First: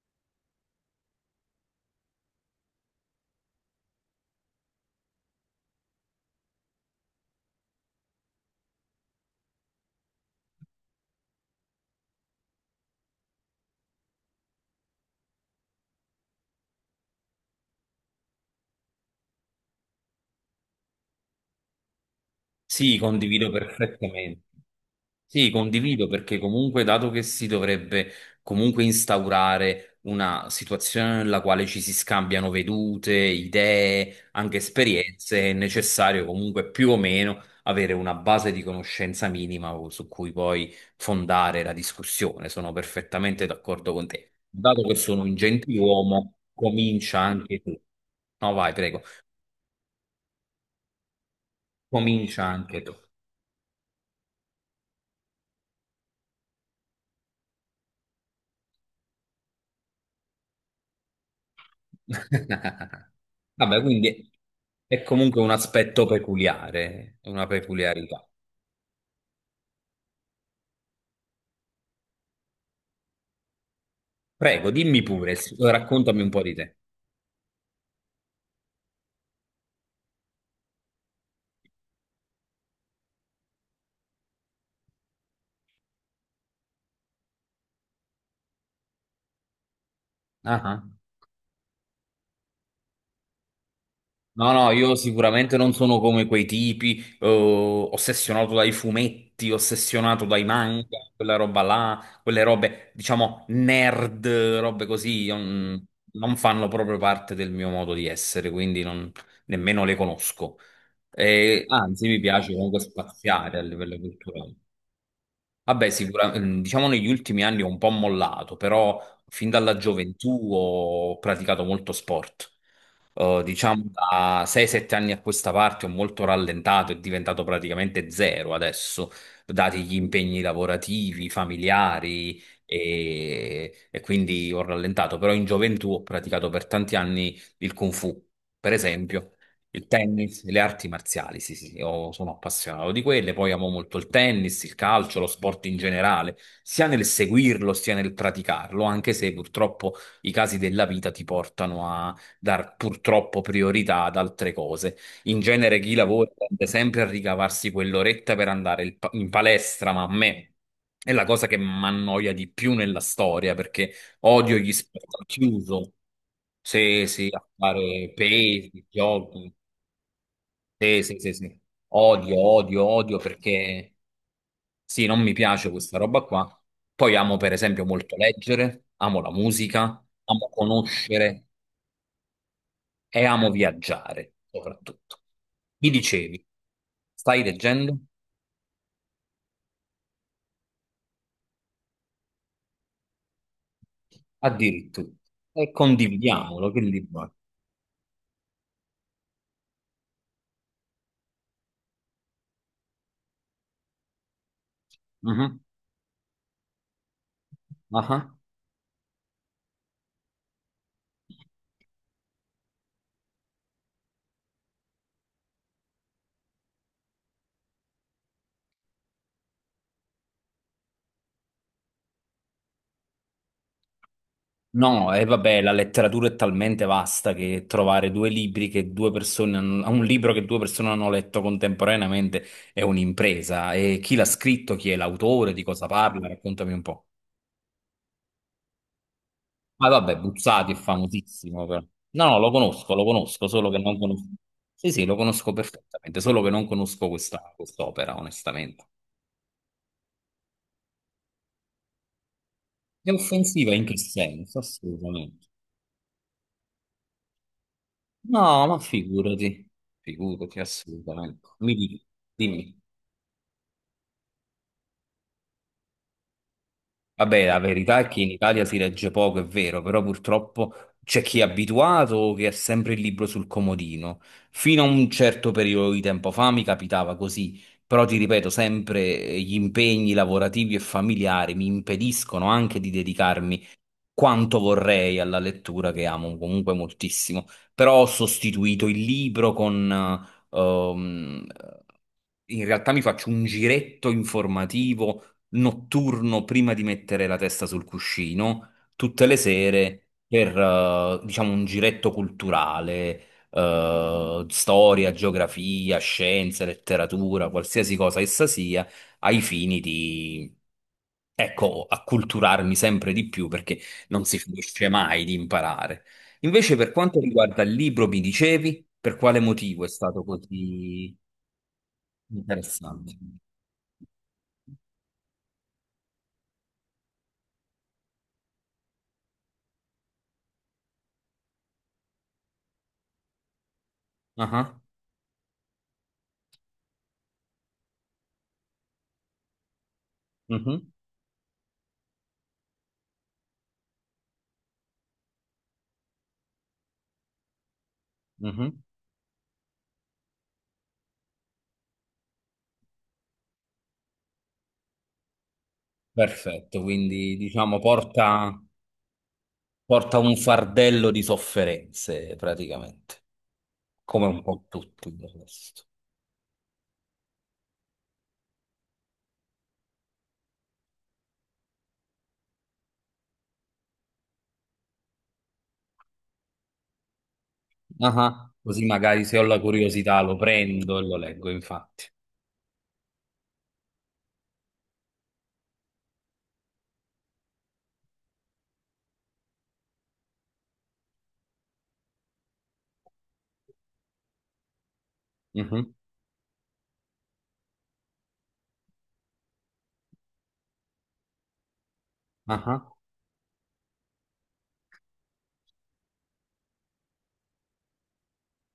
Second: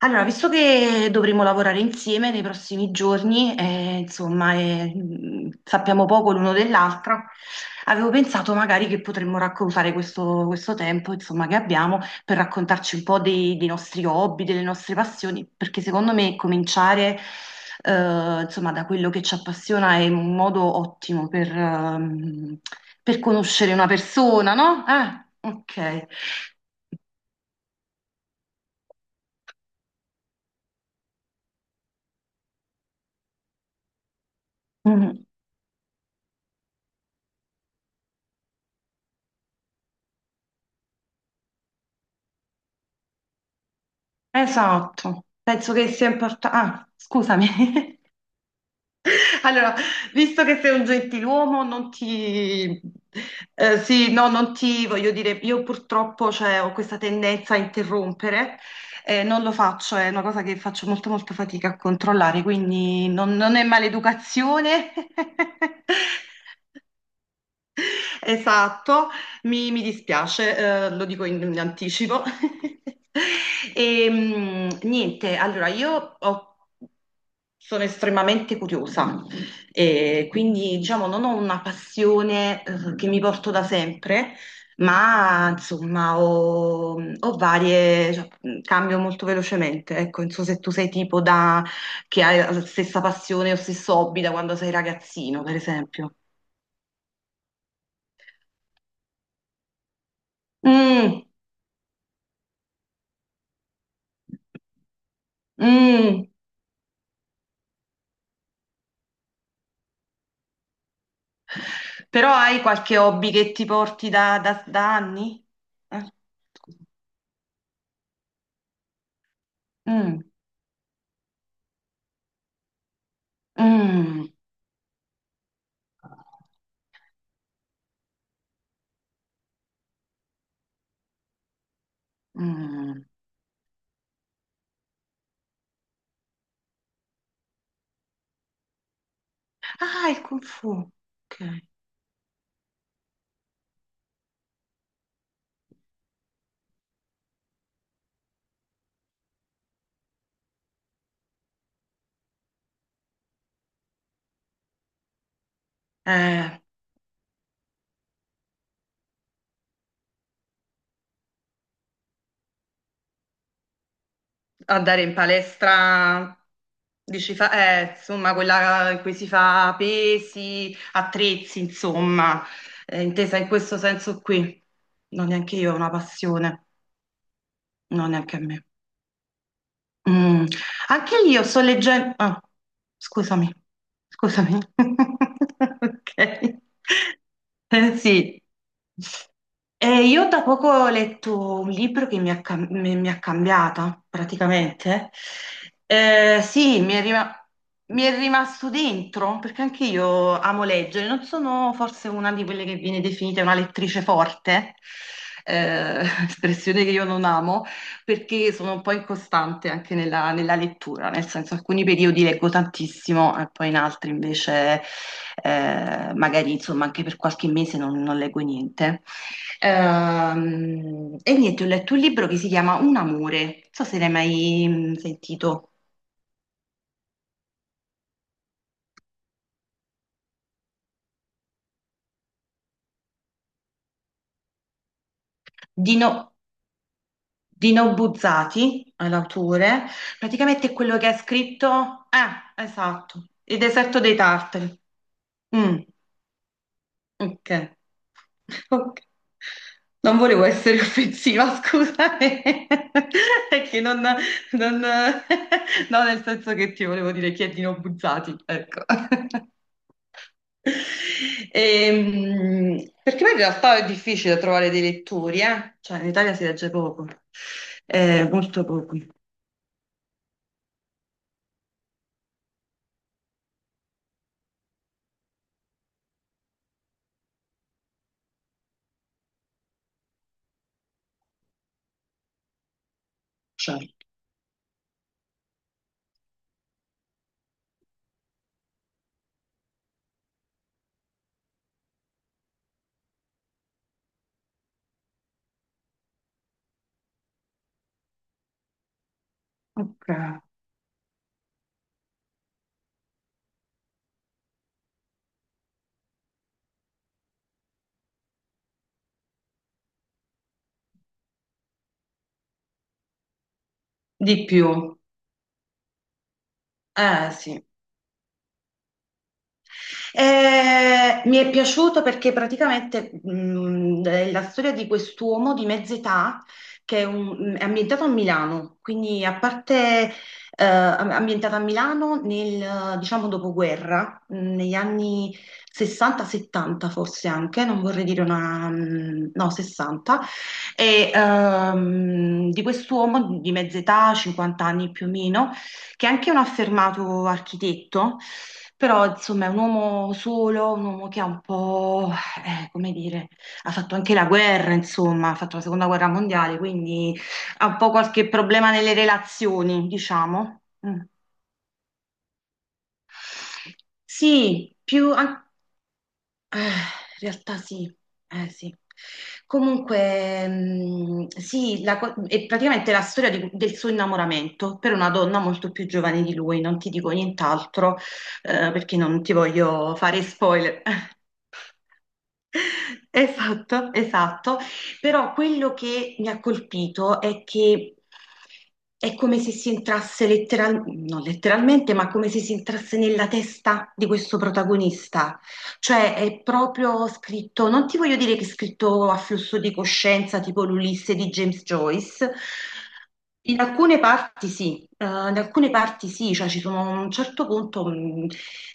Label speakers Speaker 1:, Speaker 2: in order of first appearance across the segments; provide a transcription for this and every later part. Speaker 1: Allora, visto che dovremo lavorare insieme nei prossimi giorni, insomma, sappiamo poco l'uno dell'altra, avevo pensato magari che potremmo raccontare questo tempo, insomma, che abbiamo per raccontarci un po' dei nostri hobby, delle nostre passioni, perché secondo me cominciare, insomma, da quello che ci appassiona è un modo ottimo
Speaker 2: Sì,
Speaker 1: per
Speaker 2: condivido
Speaker 1: conoscere una
Speaker 2: perfettamente.
Speaker 1: persona, no?
Speaker 2: Sì, condivido
Speaker 1: Ok.
Speaker 2: perché comunque, dato che si dovrebbe comunque instaurare una situazione nella quale ci si scambiano vedute, idee, anche
Speaker 1: Mm.
Speaker 2: esperienze, è necessario comunque più o meno avere una base di conoscenza minima su cui poi fondare la discussione. Sono perfettamente d'accordo con te. Dato che sono
Speaker 1: Esatto,
Speaker 2: un
Speaker 1: penso che sia
Speaker 2: gentiluomo,
Speaker 1: importante. Ah,
Speaker 2: comincia
Speaker 1: scusami.
Speaker 2: anche tu. No, vai, prego.
Speaker 1: Allora, visto che sei un gentiluomo, non
Speaker 2: Comincia anche
Speaker 1: ti—
Speaker 2: tu.
Speaker 1: sì, no, non ti voglio dire, io purtroppo cioè, ho questa tendenza a interrompere, non lo faccio, è una cosa che faccio molto molta fatica a controllare, quindi non è
Speaker 2: Vabbè, quindi
Speaker 1: maleducazione.
Speaker 2: è comunque un aspetto peculiare, una peculiarità.
Speaker 1: Esatto, mi dispiace, lo dico in anticipo. E,
Speaker 2: Prego, dimmi pure,
Speaker 1: niente, allora io
Speaker 2: raccontami un po' di te.
Speaker 1: sono estremamente curiosa e quindi diciamo non ho una passione, che mi porto da sempre, ma insomma ho varie, cioè, cambio molto velocemente. Ecco, non so se
Speaker 2: Ah,
Speaker 1: tu
Speaker 2: ah.
Speaker 1: sei tipo da, che hai la stessa passione o stesso hobby da
Speaker 2: No,
Speaker 1: quando
Speaker 2: no,
Speaker 1: sei
Speaker 2: io
Speaker 1: ragazzino, per
Speaker 2: sicuramente non sono
Speaker 1: esempio.
Speaker 2: come quei tipi, ossessionato dai fumetti, ossessionato dai manga,
Speaker 1: Mm.
Speaker 2: quella roba là, quelle robe, diciamo, nerd, robe così, io non,
Speaker 1: Mm.
Speaker 2: non fanno proprio parte del mio modo di essere, quindi nemmeno le conosco. E, anzi, mi
Speaker 1: Però
Speaker 2: piace
Speaker 1: hai
Speaker 2: comunque
Speaker 1: qualche hobby che
Speaker 2: spaziare a
Speaker 1: ti
Speaker 2: livello
Speaker 1: porti
Speaker 2: culturale.
Speaker 1: da anni?
Speaker 2: Vabbè,
Speaker 1: Eh?
Speaker 2: sicuramente, diciamo negli ultimi anni ho un po' mollato, però fin dalla
Speaker 1: Mm.
Speaker 2: gioventù ho praticato molto sport. Diciamo
Speaker 1: Mm.
Speaker 2: da 6-7 anni a questa parte ho molto rallentato, è diventato praticamente zero adesso, dati gli impegni lavorativi, familiari
Speaker 1: Mm.
Speaker 2: e quindi ho rallentato, però in gioventù ho praticato per tanti anni il Kung Fu, per esempio. Il
Speaker 1: Ah, il
Speaker 2: tennis,
Speaker 1: Kung
Speaker 2: le
Speaker 1: Fu.
Speaker 2: arti marziali,
Speaker 1: Ok.
Speaker 2: sì, sì, sì, io sono appassionato di quelle, poi amo molto il tennis, il calcio, lo sport in generale, sia nel seguirlo sia nel praticarlo, anche se purtroppo i casi della vita ti portano a dar purtroppo priorità ad altre cose. In genere chi lavora
Speaker 1: Eh,
Speaker 2: tende sempre a ricavarsi quell'oretta per andare il in palestra, ma a me è la cosa che mi annoia di più nella storia, perché odio gli
Speaker 1: Andare
Speaker 2: sport
Speaker 1: in
Speaker 2: al chiuso,
Speaker 1: palestra,
Speaker 2: se si
Speaker 1: dici,
Speaker 2: a fare
Speaker 1: insomma,
Speaker 2: pesi,
Speaker 1: quella in cui si
Speaker 2: jog.
Speaker 1: fa pesi,
Speaker 2: Sì, sì, sì, sì.
Speaker 1: attrezzi,
Speaker 2: Odio,
Speaker 1: insomma,
Speaker 2: odio, odio,
Speaker 1: Intesa in questo
Speaker 2: perché
Speaker 1: senso qui.
Speaker 2: sì, non
Speaker 1: Non
Speaker 2: mi
Speaker 1: neanche
Speaker 2: piace
Speaker 1: io ho una
Speaker 2: questa roba qua.
Speaker 1: passione,
Speaker 2: Poi amo per esempio
Speaker 1: no,
Speaker 2: molto
Speaker 1: neanche a me.
Speaker 2: leggere, amo la musica,
Speaker 1: Mm.
Speaker 2: amo
Speaker 1: Anche io
Speaker 2: conoscere
Speaker 1: sto leggendo— ah,
Speaker 2: e amo
Speaker 1: scusami,
Speaker 2: viaggiare
Speaker 1: scusami.
Speaker 2: soprattutto. Mi dicevi,
Speaker 1: Ok.
Speaker 2: stai leggendo?
Speaker 1: Sì. Io da poco ho letto un libro che mi ha cambiata,
Speaker 2: Addirittura.
Speaker 1: praticamente.
Speaker 2: E condividiamolo, che
Speaker 1: Sì,
Speaker 2: libro è?
Speaker 1: mi è rimasto dentro, perché anche io amo leggere. Non sono forse una di quelle che viene definita una lettrice forte,
Speaker 2: Mhm.
Speaker 1: eh, espressione che io non amo
Speaker 2: Ah ah.
Speaker 1: perché sono un po' incostante anche nella lettura, nel senso alcuni periodi leggo tantissimo e poi in altri invece magari insomma anche per qualche mese non leggo niente. E niente, ho letto un libro che si chiama Un amore, non so se l'hai mai
Speaker 2: No, e vabbè,
Speaker 1: sentito,
Speaker 2: la letteratura è talmente vasta che trovare due libri che due persone hanno, un libro che due persone hanno letto contemporaneamente è un'impresa. E chi l'ha scritto, chi è l'autore, di cosa
Speaker 1: di,
Speaker 2: parla,
Speaker 1: no,
Speaker 2: raccontami un po'.
Speaker 1: di Nobuzzati, è l'autore,
Speaker 2: Ma vabbè,
Speaker 1: praticamente
Speaker 2: Buzzati
Speaker 1: è
Speaker 2: è
Speaker 1: quello che ha
Speaker 2: famosissimo,
Speaker 1: scritto—
Speaker 2: però. No, no,
Speaker 1: Ah,
Speaker 2: lo
Speaker 1: esatto,
Speaker 2: conosco,
Speaker 1: Il
Speaker 2: solo che non
Speaker 1: deserto dei
Speaker 2: conosco.
Speaker 1: tartari.
Speaker 2: Sì, sì, lo conosco
Speaker 1: Mm.
Speaker 2: perfettamente, solo che non conosco
Speaker 1: Ok,
Speaker 2: questa quest'opera, onestamente.
Speaker 1: ok. Non volevo essere offensiva, scusami,
Speaker 2: È
Speaker 1: è
Speaker 2: offensiva
Speaker 1: che
Speaker 2: in che senso? Assolutamente.
Speaker 1: no, nel senso che ti volevo dire chiedino buzzati,
Speaker 2: No, ma
Speaker 1: ecco.
Speaker 2: figurati, figurati, assolutamente. Mi dica, dimmi.
Speaker 1: Perché poi in realtà è difficile trovare dei lettori, eh? Cioè in Italia si legge poco.
Speaker 2: Vabbè, la verità è che in Italia
Speaker 1: Molto
Speaker 2: si
Speaker 1: poco.
Speaker 2: legge poco, è vero, però purtroppo c'è chi è abituato che ha sempre il libro sul comodino. Fino a un certo periodo di tempo fa mi capitava così, però ti ripeto, sempre gli impegni lavorativi e familiari mi impediscono anche di dedicarmi
Speaker 1: Certo.
Speaker 2: quanto vorrei alla lettura che amo comunque moltissimo, però ho sostituito il libro con... eh, ehm, In realtà mi faccio un giretto informativo notturno prima di mettere la testa sul cuscino, tutte le
Speaker 1: Ok.
Speaker 2: sere per, diciamo, un giretto culturale, storia, geografia, scienze, letteratura, qualsiasi cosa essa sia, ai fini di, ecco, acculturarmi sempre di più, perché non si
Speaker 1: Di
Speaker 2: finisce
Speaker 1: più,
Speaker 2: mai di imparare. Invece, per quanto
Speaker 1: eh
Speaker 2: riguarda
Speaker 1: sì.
Speaker 2: il libro, mi dicevi per quale motivo è stato così
Speaker 1: Mi è piaciuto perché praticamente
Speaker 2: interessante?
Speaker 1: è la storia di quest'uomo di mezza età che è, è ambientato a Milano, quindi a parte ambientata a Milano nel, diciamo, dopoguerra, negli
Speaker 2: Ah,
Speaker 1: anni 60-70 forse anche, non vorrei dire una— no, 60,
Speaker 2: mhm,
Speaker 1: e di quest'uomo di mezza età, 50 anni più o meno, che è anche un affermato architetto,
Speaker 2: mhm.
Speaker 1: però insomma è un uomo solo, un uomo che ha un po', come dire, ha fatto anche la guerra, insomma, ha fatto la seconda guerra mondiale,
Speaker 2: Perfetto,
Speaker 1: quindi
Speaker 2: quindi
Speaker 1: ha un
Speaker 2: diciamo
Speaker 1: po' qualche
Speaker 2: porta,
Speaker 1: problema nelle relazioni,
Speaker 2: porta un
Speaker 1: diciamo. Mm.
Speaker 2: fardello di sofferenze praticamente, come un po'
Speaker 1: Sì,
Speaker 2: tutto il resto.
Speaker 1: in realtà sì, eh sì. Comunque, sì, è praticamente la storia del suo innamoramento per una donna molto più giovane di lui, non ti dico nient'altro,
Speaker 2: Ah, così
Speaker 1: perché non
Speaker 2: magari,
Speaker 1: ti
Speaker 2: se ho la
Speaker 1: voglio
Speaker 2: curiosità,
Speaker 1: fare
Speaker 2: lo
Speaker 1: spoiler.
Speaker 2: prendo e lo leggo, infatti.
Speaker 1: Esatto, esatto. Però quello che mi ha colpito è che è come se si entrasse non letteralmente, ma come se si entrasse nella testa di questo protagonista.
Speaker 2: Mhm,
Speaker 1: Cioè è proprio scritto, non ti voglio dire che è scritto a flusso di coscienza, tipo l'Ulisse di James Joyce,
Speaker 2: ah,
Speaker 1: in alcune parti sì, in alcune parti sì, cioè ci sono a un certo punto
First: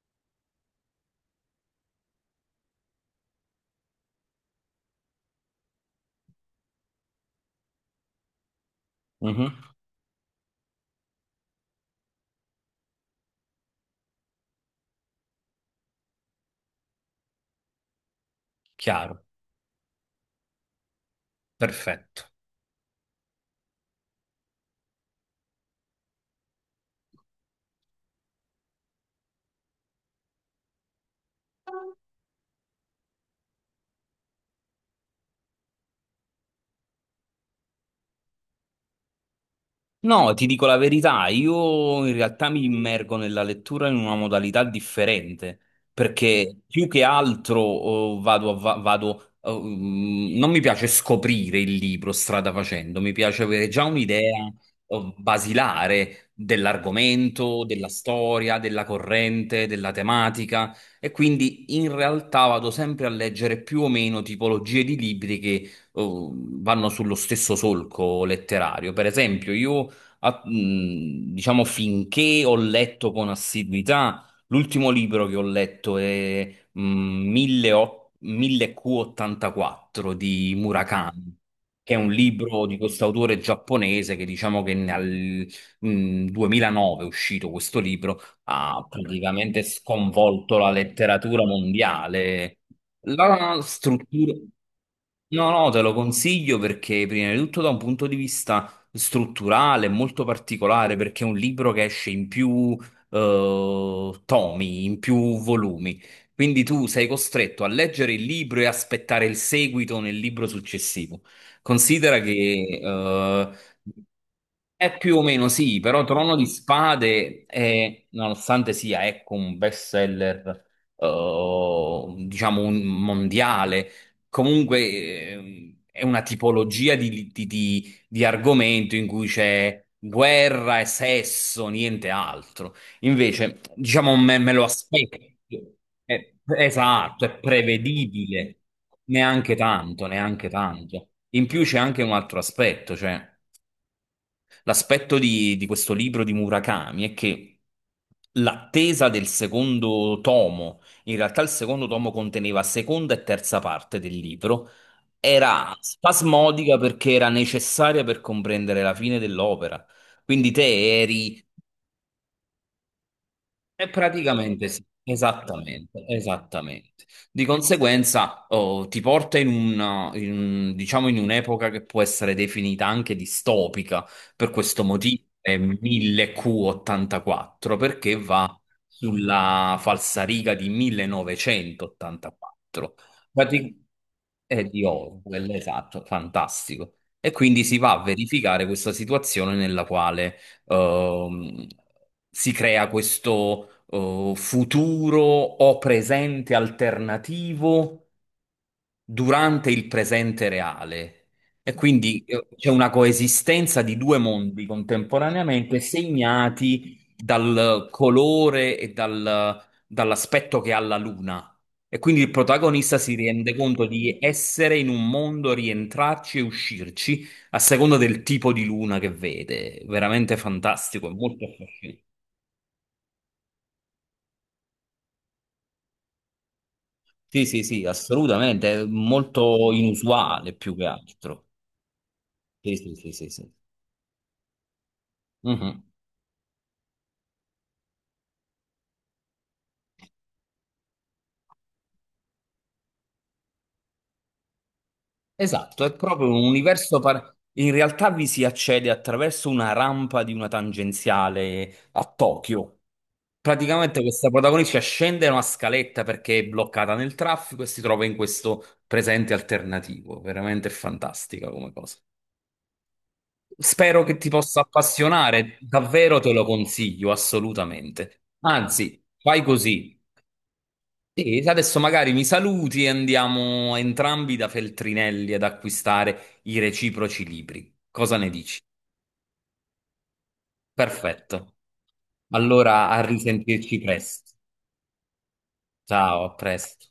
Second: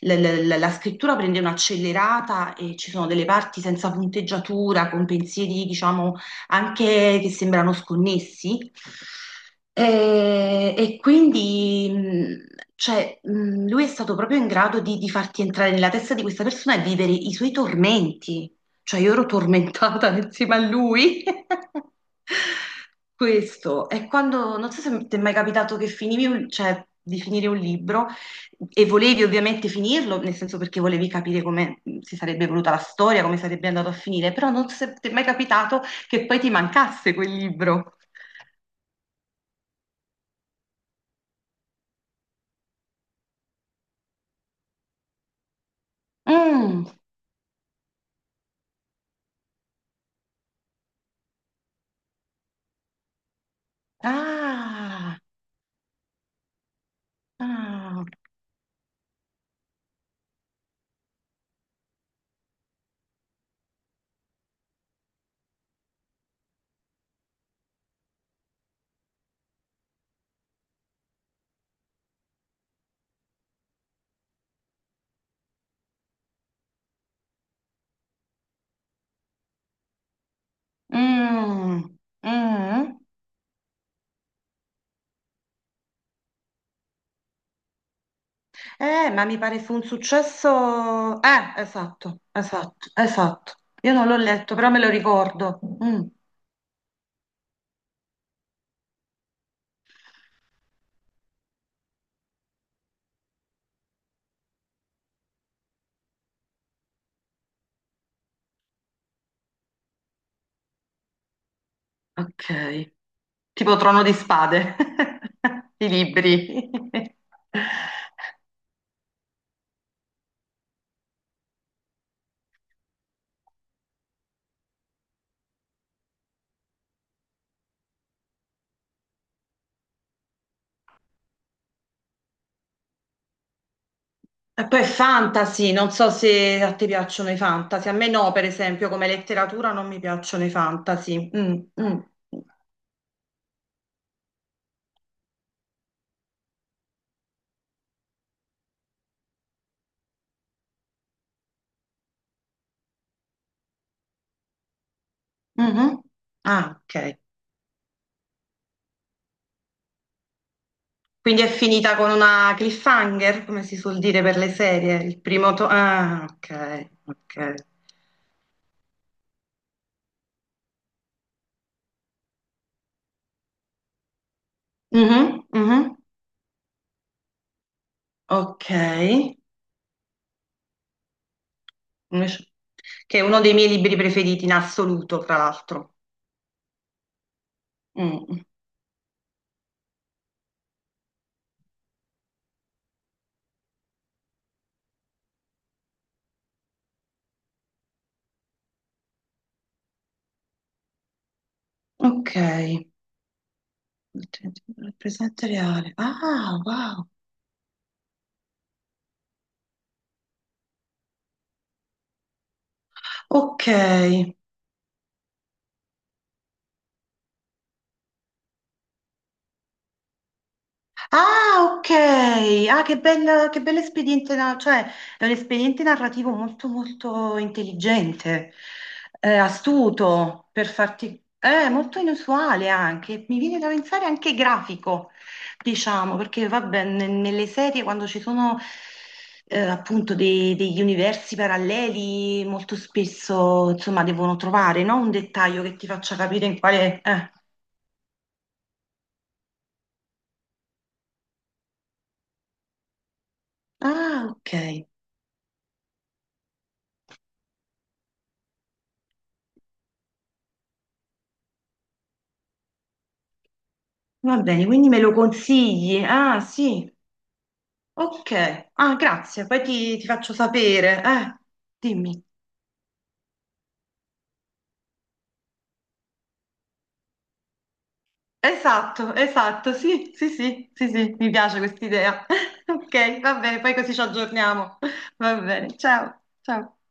Speaker 1: la scrittura prende un'accelerata e ci sono delle parti senza punteggiatura, con pensieri diciamo anche che sembrano sconnessi.
Speaker 2: mhm.
Speaker 1: E quindi cioè, lui è stato proprio in grado di farti entrare nella testa di questa persona e vivere i suoi tormenti. Cioè io
Speaker 2: Chiaro,
Speaker 1: ero tormentata insieme a lui.
Speaker 2: perfetto.
Speaker 1: Questo è quando, non so se ti è mai capitato che finivi, cioè, di finire un libro e volevi ovviamente finirlo, nel senso perché volevi capire come si sarebbe evoluta la storia, come sarebbe andato a finire, però non so se ti è mai capitato che poi ti mancasse quel libro.
Speaker 2: No, ti dico la verità, io in realtà mi immergo nella lettura in una modalità differente, perché
Speaker 1: Mm.
Speaker 2: più che altro vado, vado, non mi piace scoprire il libro strada facendo, mi piace avere già un'idea oh,
Speaker 1: Ah,
Speaker 2: basilare dell'argomento, della
Speaker 1: ah,
Speaker 2: storia, della corrente, della tematica, e quindi in realtà vado sempre a leggere più o meno tipologie di libri che vanno sullo stesso solco letterario. Per esempio, io diciamo, finché ho letto con assiduità, l'ultimo libro che ho letto è 1008 1000Q84 di Murakami.
Speaker 1: mm,
Speaker 2: Che è un libro di
Speaker 1: mm.
Speaker 2: questo autore giapponese che, diciamo, che nel 2009 è uscito questo libro, ha
Speaker 1: Ma mi pare
Speaker 2: praticamente
Speaker 1: fu un
Speaker 2: sconvolto la
Speaker 1: successo.
Speaker 2: letteratura
Speaker 1: Esatto,
Speaker 2: mondiale.
Speaker 1: esatto, esatto.
Speaker 2: La
Speaker 1: Io non l'ho
Speaker 2: struttura,
Speaker 1: letto, però me lo
Speaker 2: no,
Speaker 1: ricordo.
Speaker 2: no, te lo
Speaker 1: Mm,
Speaker 2: consiglio perché, prima di tutto, da un punto di vista strutturale, molto particolare, perché è un libro che esce in più tomi, in più volumi. Quindi tu sei costretto a leggere il libro e aspettare il seguito nel libro successivo. Considera che
Speaker 1: ok. Tipo Trono di Spade,
Speaker 2: è più o meno sì,
Speaker 1: i
Speaker 2: però Trono di
Speaker 1: libri.
Speaker 2: Spade è, nonostante sia, ecco, un bestseller, diciamo, un mondiale, comunque è una tipologia di argomento in cui c'è guerra e sesso, niente altro. Invece, diciamo, me lo
Speaker 1: E poi
Speaker 2: aspetto.
Speaker 1: fantasy, non so se a te
Speaker 2: Esatto,
Speaker 1: piacciono i
Speaker 2: è
Speaker 1: fantasy. A me no, per
Speaker 2: prevedibile.
Speaker 1: esempio, come
Speaker 2: Neanche
Speaker 1: letteratura non mi
Speaker 2: tanto,
Speaker 1: piacciono
Speaker 2: neanche
Speaker 1: i
Speaker 2: tanto.
Speaker 1: fantasy.
Speaker 2: In
Speaker 1: Mm,
Speaker 2: più c'è
Speaker 1: mm.
Speaker 2: anche un altro aspetto, cioè. L'aspetto di questo libro di Murakami è che l'attesa del secondo tomo, in realtà il secondo tomo conteneva seconda e terza parte del libro, era
Speaker 1: Mhm.
Speaker 2: spasmodica
Speaker 1: Ah,
Speaker 2: perché
Speaker 1: ok.
Speaker 2: era necessaria per comprendere la fine dell'opera. Quindi te
Speaker 1: Quindi
Speaker 2: eri
Speaker 1: è finita con una cliffhanger, come si
Speaker 2: e
Speaker 1: suol dire per le
Speaker 2: praticamente sì,
Speaker 1: serie, il primo—
Speaker 2: esattamente,
Speaker 1: Ah, ok,
Speaker 2: esattamente. Di
Speaker 1: ok.
Speaker 2: conseguenza, ti porta in un, diciamo, in un'epoca che può essere definita anche distopica, per questo
Speaker 1: Mhm,
Speaker 2: motivo è
Speaker 1: mhm,
Speaker 2: 1000Q84, perché va
Speaker 1: ok.
Speaker 2: sulla falsariga di
Speaker 1: Invece-
Speaker 2: 1984.
Speaker 1: Che è uno dei miei
Speaker 2: Prati-
Speaker 1: libri preferiti in
Speaker 2: È di
Speaker 1: assoluto, tra
Speaker 2: Orwell,
Speaker 1: l'altro.
Speaker 2: esatto, fantastico. E quindi si va a
Speaker 1: Mm,
Speaker 2: verificare questa situazione nella quale ehm, si crea questo futuro o presente alternativo durante il presente reale. E quindi
Speaker 1: ok.
Speaker 2: c'è
Speaker 1: Il
Speaker 2: una coesistenza di due mondi
Speaker 1: presente
Speaker 2: contemporaneamente
Speaker 1: reale. Ah,
Speaker 2: segnati
Speaker 1: wow.
Speaker 2: dal colore e dall'aspetto che ha la luna. E quindi il protagonista si rende
Speaker 1: Ok.
Speaker 2: conto di essere in un mondo, rientrarci e uscirci a seconda del tipo di luna che vede. Veramente fantastico, è molto
Speaker 1: Ah, ok.
Speaker 2: affascinante.
Speaker 1: Ah, che bello espediente, cioè è un espediente narrativo molto molto
Speaker 2: Sì, sì, sì,
Speaker 1: intelligente,
Speaker 2: assolutamente, è molto
Speaker 1: astuto
Speaker 2: inusuale
Speaker 1: per
Speaker 2: più che
Speaker 1: farti,
Speaker 2: altro.
Speaker 1: molto inusuale
Speaker 2: Sì, sì, sì,
Speaker 1: anche.
Speaker 2: sì,
Speaker 1: Mi
Speaker 2: sì.
Speaker 1: viene da pensare anche grafico,
Speaker 2: Mhm.
Speaker 1: diciamo, perché vabbè, nelle serie quando ci sono appunto degli universi paralleli, molto spesso insomma devono trovare, no? Un dettaglio che
Speaker 2: Esatto,
Speaker 1: ti
Speaker 2: è
Speaker 1: faccia
Speaker 2: proprio un
Speaker 1: capire in quale—
Speaker 2: in realtà vi si accede attraverso una rampa di una tangenziale a Tokyo. Praticamente
Speaker 1: Ah,
Speaker 2: questa protagonista
Speaker 1: ok.
Speaker 2: scende una scaletta perché è bloccata nel traffico e si trova in questo presente alternativo. Veramente fantastica come cosa. Spero che ti
Speaker 1: Va
Speaker 2: possa
Speaker 1: bene, quindi me lo
Speaker 2: appassionare,
Speaker 1: consigli?
Speaker 2: davvero te
Speaker 1: Ah,
Speaker 2: lo
Speaker 1: sì,
Speaker 2: consiglio, assolutamente.
Speaker 1: ok. Ah,
Speaker 2: Anzi, fai
Speaker 1: grazie, poi
Speaker 2: così.
Speaker 1: ti faccio sapere.
Speaker 2: Sì, adesso magari
Speaker 1: Dimmi.
Speaker 2: mi saluti e andiamo entrambi da Feltrinelli ad acquistare i reciproci libri. Cosa ne dici?
Speaker 1: Esatto, esatto, sì, sì, sì, sì, sì, mi
Speaker 2: Perfetto.
Speaker 1: piace questa idea.
Speaker 2: Allora a
Speaker 1: Ok, va bene, poi
Speaker 2: risentirci
Speaker 1: così ci
Speaker 2: presto.
Speaker 1: aggiorniamo. Va bene, ciao,
Speaker 2: Ciao, a
Speaker 1: ciao.
Speaker 2: presto.